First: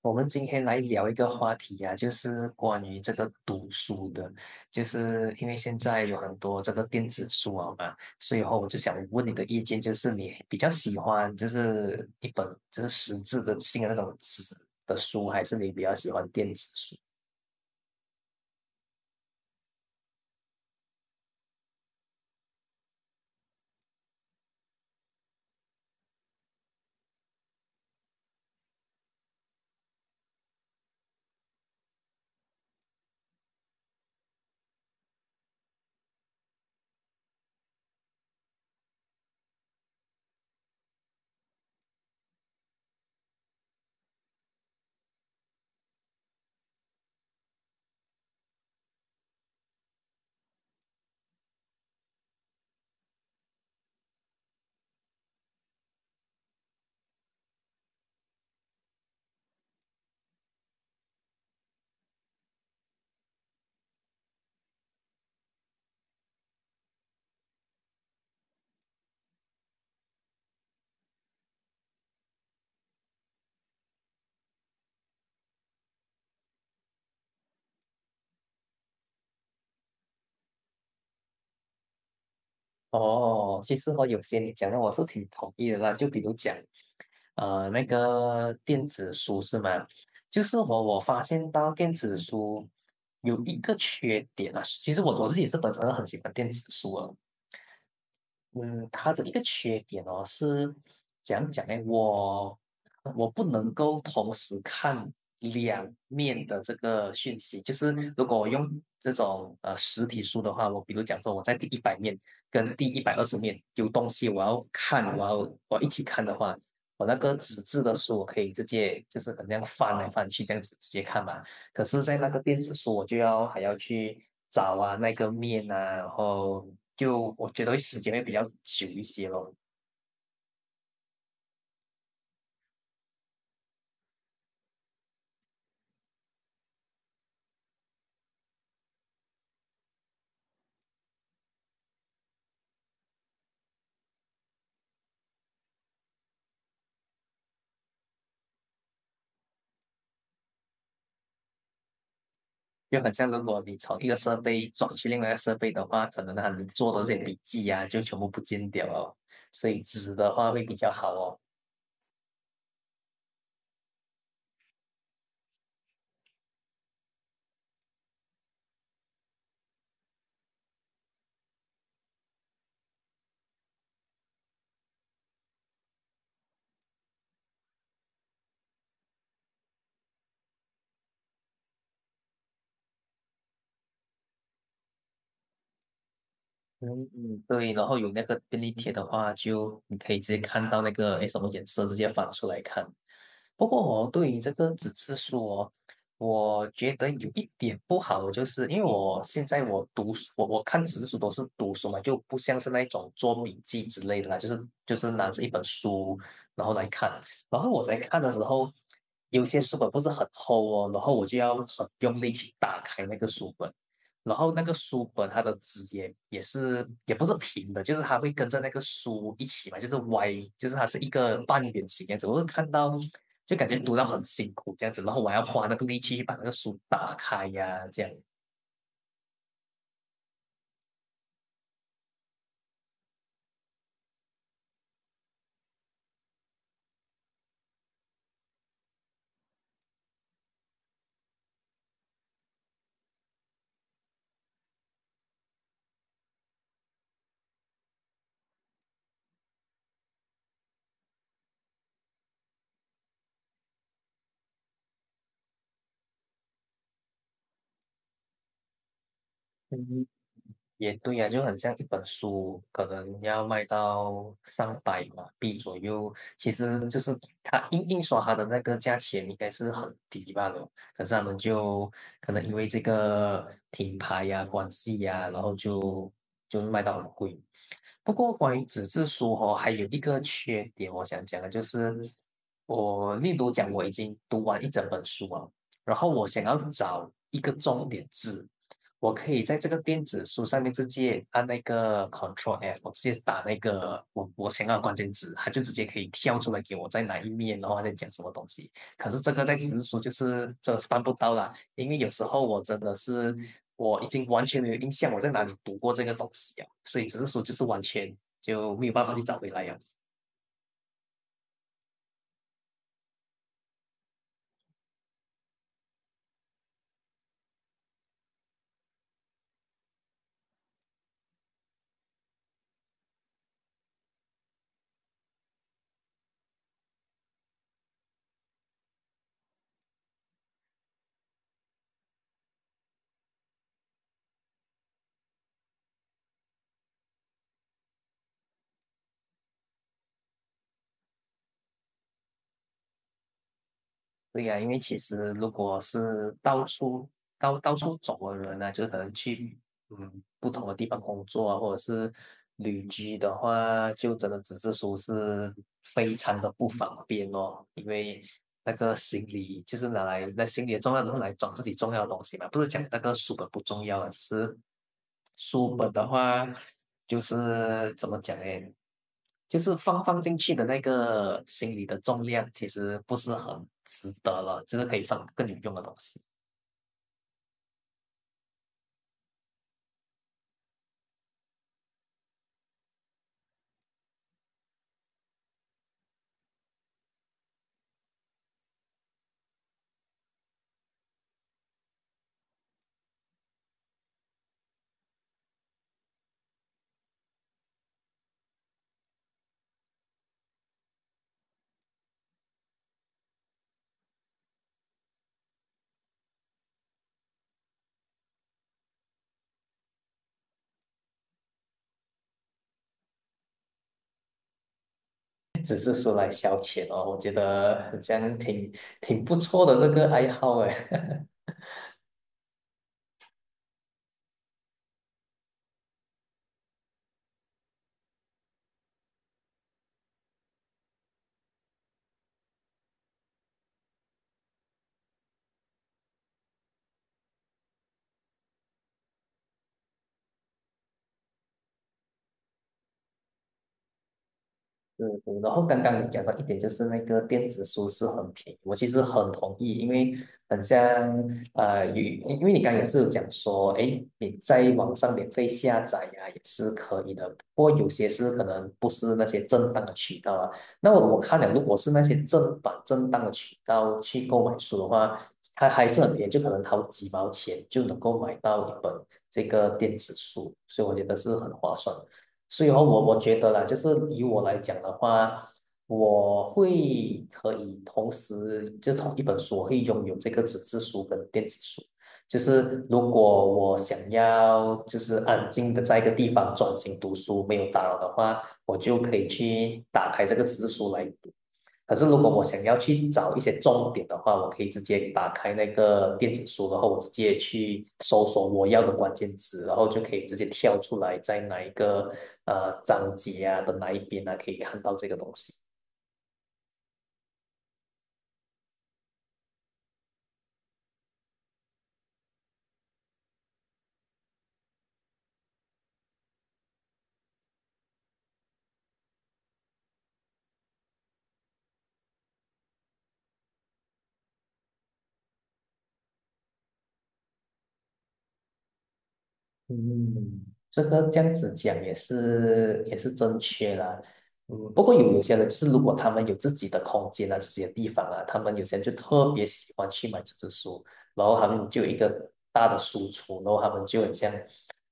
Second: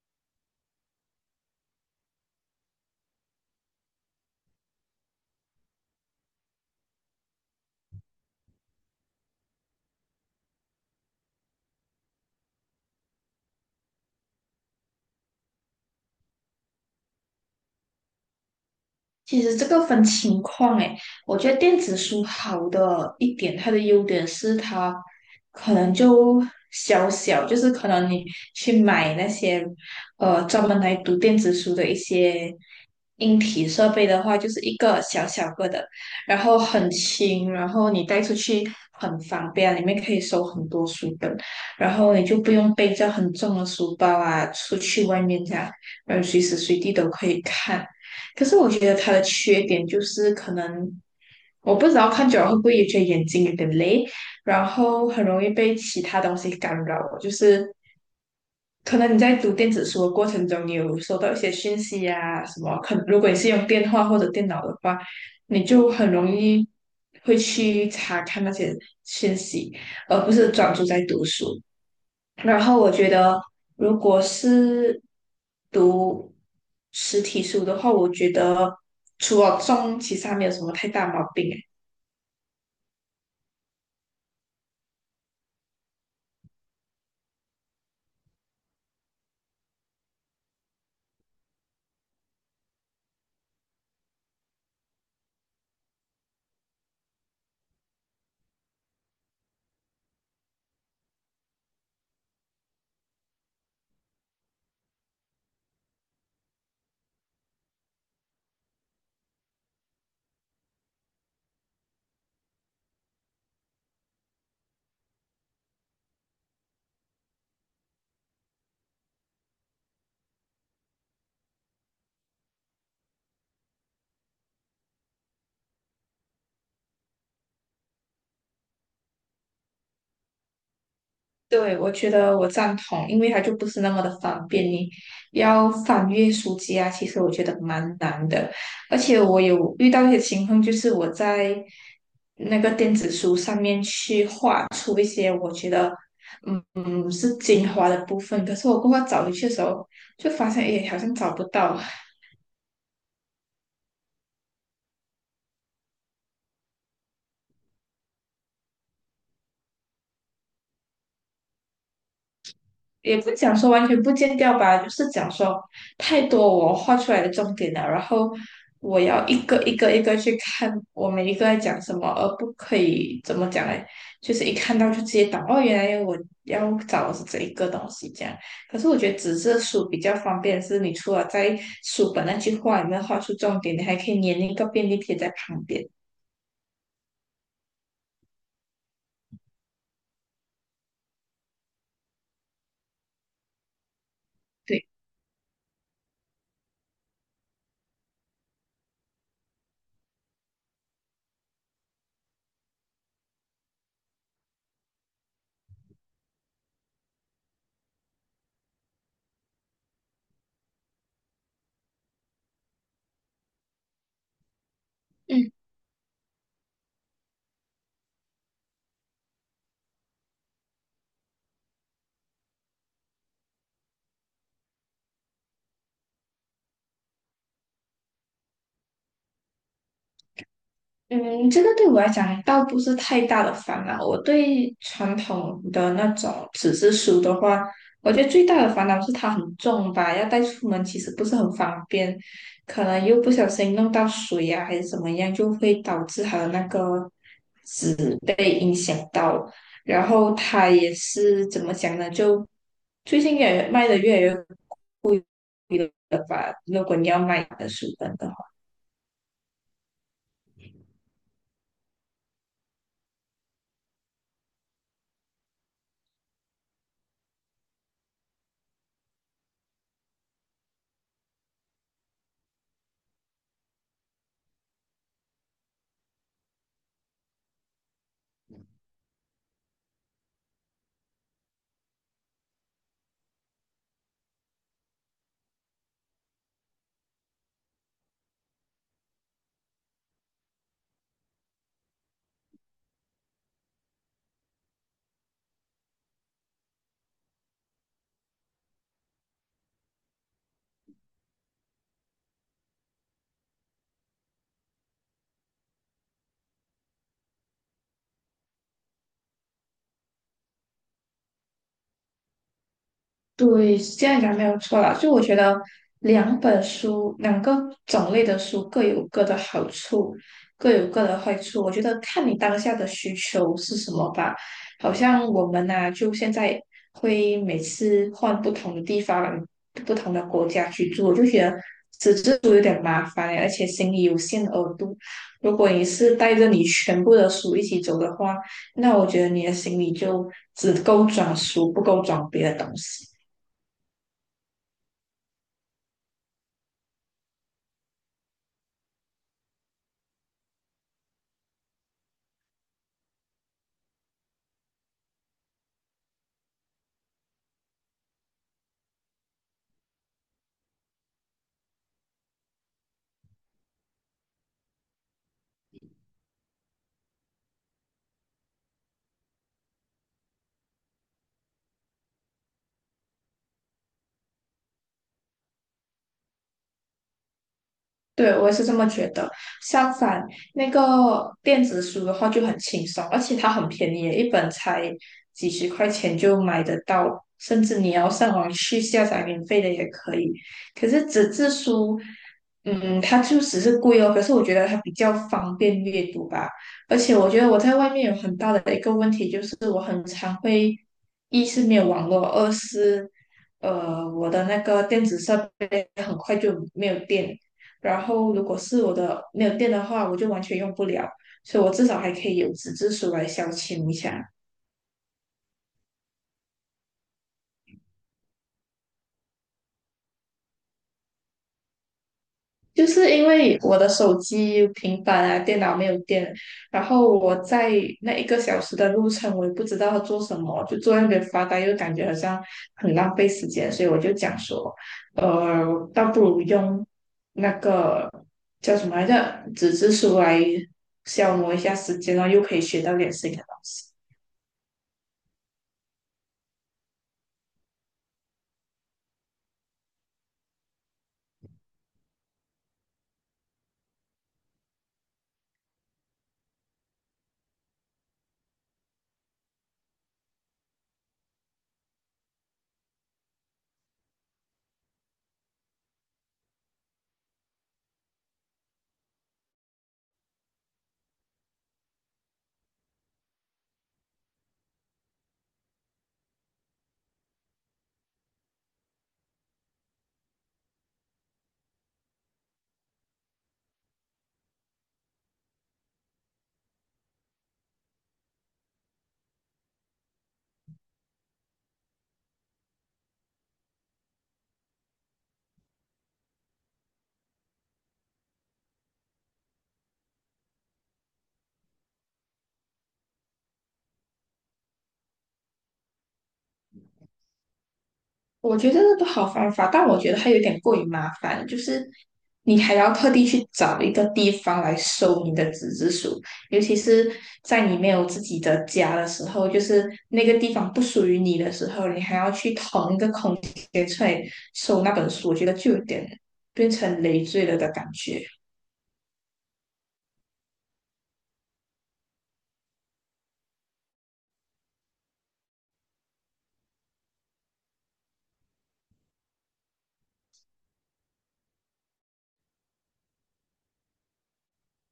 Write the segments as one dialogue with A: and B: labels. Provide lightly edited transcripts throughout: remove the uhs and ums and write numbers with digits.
A: 我们今天来聊一个话题啊，就是关于这个读书的，就是因为现在有很多这个电子书啊嘛，所以后我就想问你的意见，就是你比较喜欢就是一本就是实质的性的那种纸的书，还是你比较喜欢电子书？
B: 其实这个分情况诶，我觉得电子书好的一点，它的优点是它可能就小小，就是可能你去买那些专门来读电子书的一些硬体设备的话，就是一个小小个的，然后很轻，然后你带出去很方便，里面可以收很多书本，然后你就不用背着很重的书包啊，出去外面这样，嗯，随时随地都可以看。可是我觉得它的缺点就是可能我不知道看久了会不会也觉得眼睛有点累，然后很容易被其他东西干扰，就是可能你在读电子书的过程中，你有收到一些讯息啊什么，可如果你是用电话或者电脑的话，你就很容易会去查看那些讯息，而不是专注在读书。然后我觉得，如果是读实体书的话，我觉得除了重，其实还没有什么太大毛病啊。
A: 哦，其实我有些你讲的我是挺同意的啦，就比如讲那个电子书是吗？就是我发现到电子书有一个缺点啊，其实我自己是本身很喜欢电子书啊。嗯，它的一个缺点哦，是怎样讲呢？我我不能够同时看两面的这个讯息，就是如果我用这种实体书的话，我比如讲说我在第100面跟第120面有东西我要看，我要一起看的话，我那个纸质的书我可以直接就是可能这样翻来翻去这样子直接看嘛。可是，在那个电子书，我就要还要去找啊那个面啊，然后就我觉得时间会比较久一些咯。
B: 对，我觉得我赞同，因为它就不是那么的方便，你要翻阅书籍啊，其实我觉得蛮难的。而且我有遇到一些情况，就是我在那个电子书上面去画出一些我觉得是精华的部分，可是我过后找回去的时候，就发现诶好像找不到。
A: 就很像如果你从一个设备转去另外一个设备的话，可能他能做的这些笔记啊，就全部不见掉了。所以纸的话会比较好哦。
B: 也不讲说完全不见掉吧，就是讲说太多我画出来的重点了，然后我要一个一个去看我每一个在讲什么，而不可以怎么讲呢？就是一看到就直接懂哦，原来我要找的是这一个东西这样。可是我觉得纸质书比较方便，是你除了在书本那句话里面画出重点，你还可以粘一个便利贴在旁边。
A: 嗯嗯，对，然后有那个便利贴的话，就你可以直接看到那个诶什么颜色，直接翻出来看。不过我对于这个
B: 对，
A: 纸质书哦，我觉得有一点不好，就是因为我现在我读书，我看纸质书都是读书嘛，就不像是那种做笔记之类的啦，就是拿着一本书然后来看，然后我在看的时候，有些书本不是很厚哦，然后我就要很用力去打开那个书本。然后那个书本它
B: 嗯。
A: 的枝叶也是也不是平的，就是它会跟着那个书一起嘛，就是歪，就是它是一个半圆形这样子。我看到就感觉读到很辛苦这样子，然后我还要花那个力气去把那个书打开呀、啊这样。
B: 嗯，这个对我来讲倒不是太大的烦恼。我对传统的那种纸质书的话，我觉得最大的烦恼是它很重吧，要带出门其实不是很方便，可能又不小心弄到水啊，还是怎么样，就会导致它的那个被影响。然后它也是怎么讲呢？就最近也卖的越来越贵了吧？如果你要买的书本的话。
A: 也对呀、就很像一本书，可能要卖到上百马币左右。其实就是它印刷它的那个价钱应该是很低吧了，可是他们就可能因为这个品牌呀、关系呀，然后就是卖到很贵。不过关于纸质书哦，还有一个缺点，我想讲的就是，我例如讲我已经读完一整本书啊，然后我想要找一个重点字，我可以在这个电子书上面直接按那个 Control F，我直接打那个我想要的关键词，它就直接可以跳出来给我在哪一面，然后在讲什么东西。可是这个在纸质书就是真的是办不到啦，因为有时候我真的是我已经完全没有印象我在哪里读过这个东西啊，所以纸质书就是完全就没有办法去找回来呀。
B: 对，是这样讲没有错啦。就我觉得两本书，两个种类的书各有各的好处，各有各的坏处。我觉得看你当下的需求是什么吧。好像我们呐、就现在会每次换不同的地方、不同的国家去住，我就觉得纸质书有点麻烦欸，而且行李有限额度。如果你是带着你全部的书一起走的话，那我觉得你的行李就只够装书，不够装别的东西。
A: 对呀、啊因为其实如果是到处到处走的人呢、啊就可能去嗯，不同的地方工作啊，或者是旅居的话，就真的只是说是非常的不方便哦，因为那个行李就是拿来那行李的重要都是来装自己重要的东西嘛，不是讲那个书本不重要啊，只是书本的话就是怎么讲呢？就是放进去的那个行李的重量其实不是很值得了，就是可以放更有用的东西。
B: 对，我也是这么觉得。相反，那个电子书的话就很轻松，而且它很便宜，一本才几十块钱就买得到，甚至你要上网去下载免费的也可以。可是纸质书，嗯，它就只是贵哦。可是我觉得它比较方便阅读吧，而且我觉得我在外面有很大的一个问题就是，一是没有网络，二是我的那个电子设备很快就没有电，然后如果是我的没有电的话，我就完全用不了，所以我至少还可以有纸质书来消遣一下。
A: 只是说来消遣哦，我觉得这样挺不错的这个爱好哎。
B: 就是因为我的手机、平板啊、电脑没有电，然后我在那一个小时的路程，我也不知道要做什么，就坐在那边发呆，又感觉好像很浪费时间，所以我就讲说，呃，倒不如用那个叫什么来着，纸质书来消磨一下时间，然后又可以学到点新的东西。
A: 是，然后刚刚你讲到一点，就是那个电子书是很便宜，我其实很同意，因为很像有因为你刚刚也是有讲说，哎，你在网上免费下载呀、也是可以的，不过有些是可能不是那些正当的渠道啊。那我看了，如果是那些正版正当的渠道去购买书的话，它还是很便宜，就可能掏几毛钱就能够买到一本这个电子书，所以我觉得是很划算。所以哦，我觉得啦，就是以我来讲的话，我会可以同时就同一本书，我会拥有这个纸质书跟电子书。就是如果我想要就是安静的在一个地方专心读书，没有打扰的话，我就可以去打开这个纸质书来读。可是如果我想要去找一些重点的话，我可以直接打开那个电子书，然后我直接去搜索我要的关键词，然后就可以直接跳出来在哪一个章节啊的哪一边啊可以看到这个东西。
B: 我觉得那个好方法，但我觉得它有点过于麻烦，就是你还要特地去找一个地方来收你的纸质书，尤其是在你没有自己的家的时候，就是那个地方不属于你的时候，你还要去腾一个空间出来收那本书，我觉得就有点变成累赘了的感觉。
A: 嗯，这个这样子讲也是正确啦。嗯，不过有些人就是如果他们有自己的空间啊，自己的地方啊，他们有些人就特别喜欢去买纸质书，然后他们就有一个大的书橱，然后他们就很像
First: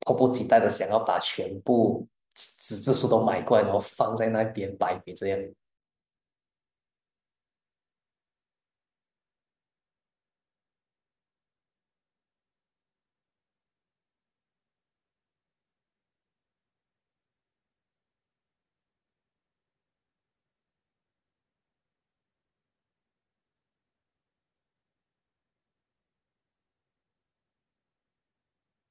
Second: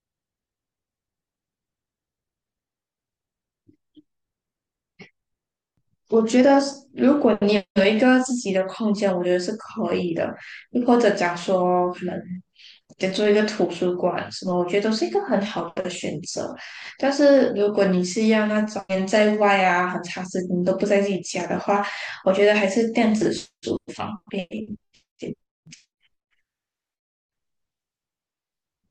A: 迫不及待的想要把全部纸质书都买过来，然后放在那边摆摆这样。
B: 我觉得是如果你有一个自己的空间，我觉得是可以的。又或者讲说，可能得做一个图书馆什么，我觉得都是一个很好的选择。但是如果你是要那种人在外啊，很长时间都不在自己家的话，我觉得还是电子书方便一点。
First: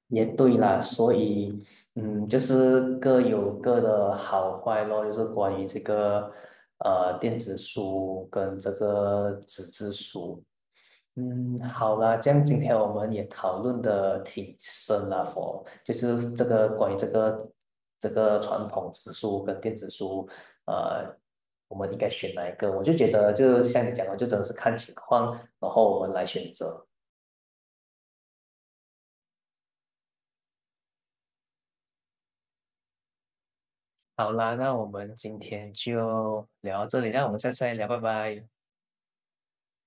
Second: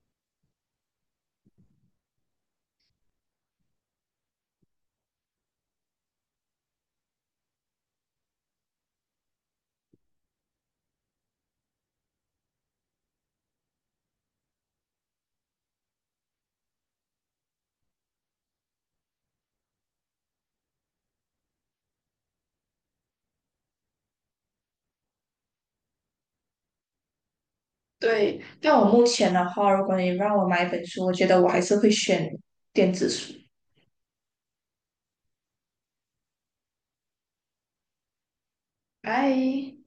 A: 也对啦，所以，嗯，就是各有各的好坏咯，就是关于这个电子书跟这个纸质书。嗯，好啦，这样今天我们也讨论的挺深了，佛，就是这个关于这个传统纸书跟电子书，呃，我们应该选哪一个？我就觉得，就像你讲的，就真的是看情况，然后我们来选择。
B: 对，但我目前的话，如果你让我买一本书，我觉得我还是会选电子书。
A: 好啦，那我们今天就聊到这里，那我们下次再聊，拜拜。
B: 拜。